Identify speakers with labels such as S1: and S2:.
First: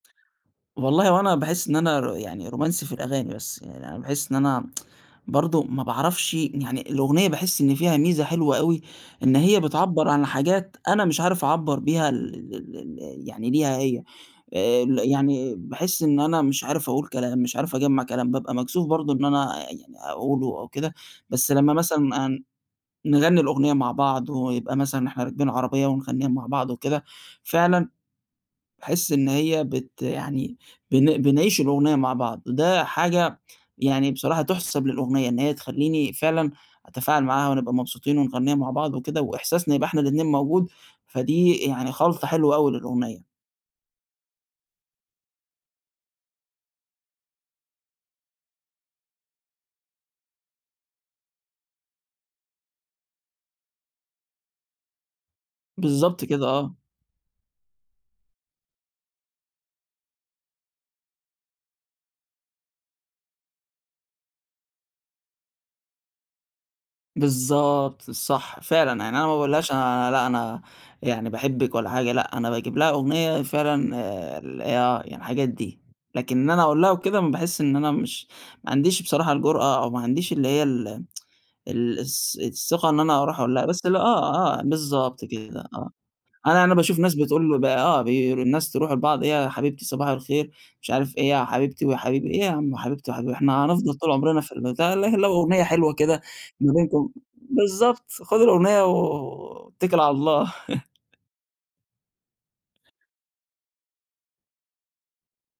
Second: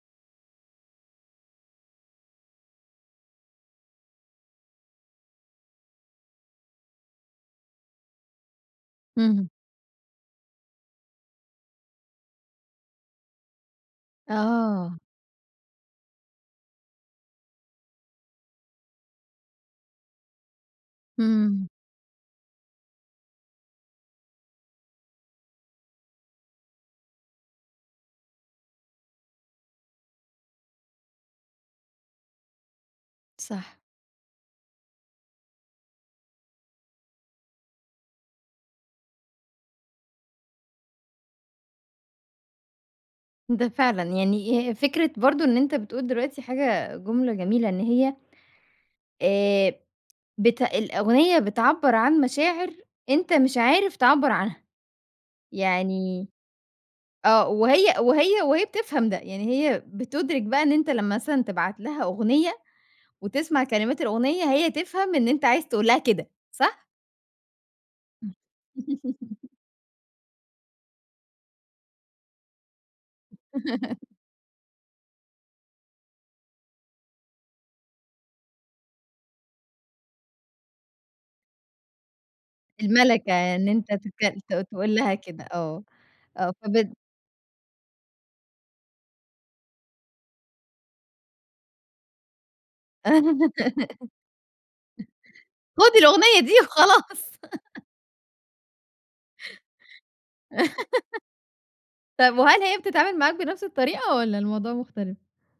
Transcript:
S1: والله هو أنا باحِسّ إن أنا يعني رومانسي في الأغاني بس، يعني أنا باحِسّ إن أنا برضه ما باعرفش يعني الأغنية باحِسّ إن فيها ميزة حلوة أوي، إن
S2: إمم.
S1: هي بتعبَّر عن حاجات أنا مش عارف أعبَّر بيها ال ال ال ال يعني ليها هي، آآ
S2: آه.
S1: ال يعني باحِسّ إن أنا مش عارف أقول كلام، مش عارف أجمّع كلام، بابقى مكسوف برضه إن أنا يعني أقولُه أو كده، بس
S2: إمم.
S1: لمّا مثلًا آآ نغنِّي الأغنية مع بعض، ويبقى مثلًا إحنا راكبين عربية ونغنِّيها مع بعض وكده، فعلًا باحِسّ إن هي بت يعني بن بنعيش الأغنية مع بعض، وده حاجة
S2: صح.
S1: يعني بصراحة تُحسب للأغنية، إن هي تخلّيني فعلًا أتفاعل معاها، ونبقى مبسوطين ونغنِّيها مع بعض وكده، وإحساسنا يبقى إحنا الاتنين موجود، فدي يعني خلطة حلوة أوي للأُغنية.
S2: ده فعلًا، يعني آآ فكرة برضه إن أنت بتقول دلوقتي حاجة جُملة جميلة، إن هي آآ بت الأُغنية بتعَبَّر عن مشاعر أنت مش عارف تعَبَّر عنها،
S1: بالضبط
S2: يعني
S1: كده، آه.
S2: آه، وهي وهي وهي بتفهم ده، يعني هي بتُدرِك بقى إن أنت لمّا مثلًا تبعت لها أُغنية، وتسمع كلمات الأُغنية، هي تفهم إن أنت عايز تقول لها كده صح؟
S1: بالضبط،
S2: إمم.
S1: صح فعلًا يعني أنا ما باقول لهاش أنا لأ، أنا يعني باحبك ولا حاجة، لأ، أنا باجيب لها أغنية فعلًا آآ ال آه، يعني الحاجات دي، لكن إن أنا أقول لها وكده، باحِسّ إن أنا مش ما عنديش بصراحة الجرأة، أو ما عنديش اللي هي ال ال الث الثِّقة إن أنا
S2: المَلكة،
S1: أروح أقول
S2: يعني
S1: لها،
S2: إن
S1: بس
S2: أنت
S1: ل
S2: تتك ت
S1: آه، آه،
S2: تقول لها
S1: بالضبط
S2: كده
S1: كده
S2: آه،
S1: آه،
S2: آه
S1: أنا أنا
S2: فبت
S1: باشوف ناس بتقول آه، بي آآ الناس يروحوا لبعض إيه يا حبيبتي صباح الخير، مش عارف إيه يا حبيبتي ويا حبيبي، إيه يا عم حبيبتي وحبيبي، إحنا هنفضل طول عمرنا في البتاع، لكن لو أُغنية حلوة
S2: خُدي
S1: كده
S2: الأُغنية دي
S1: ما بينكم،
S2: وخلاص.
S1: بالضبط خُد الأغنية و اتَّكِل على الله.
S2: طب وهل هي بتتعامل معاك بنفس الطريقة، والَّا الموضوع مُختلف؟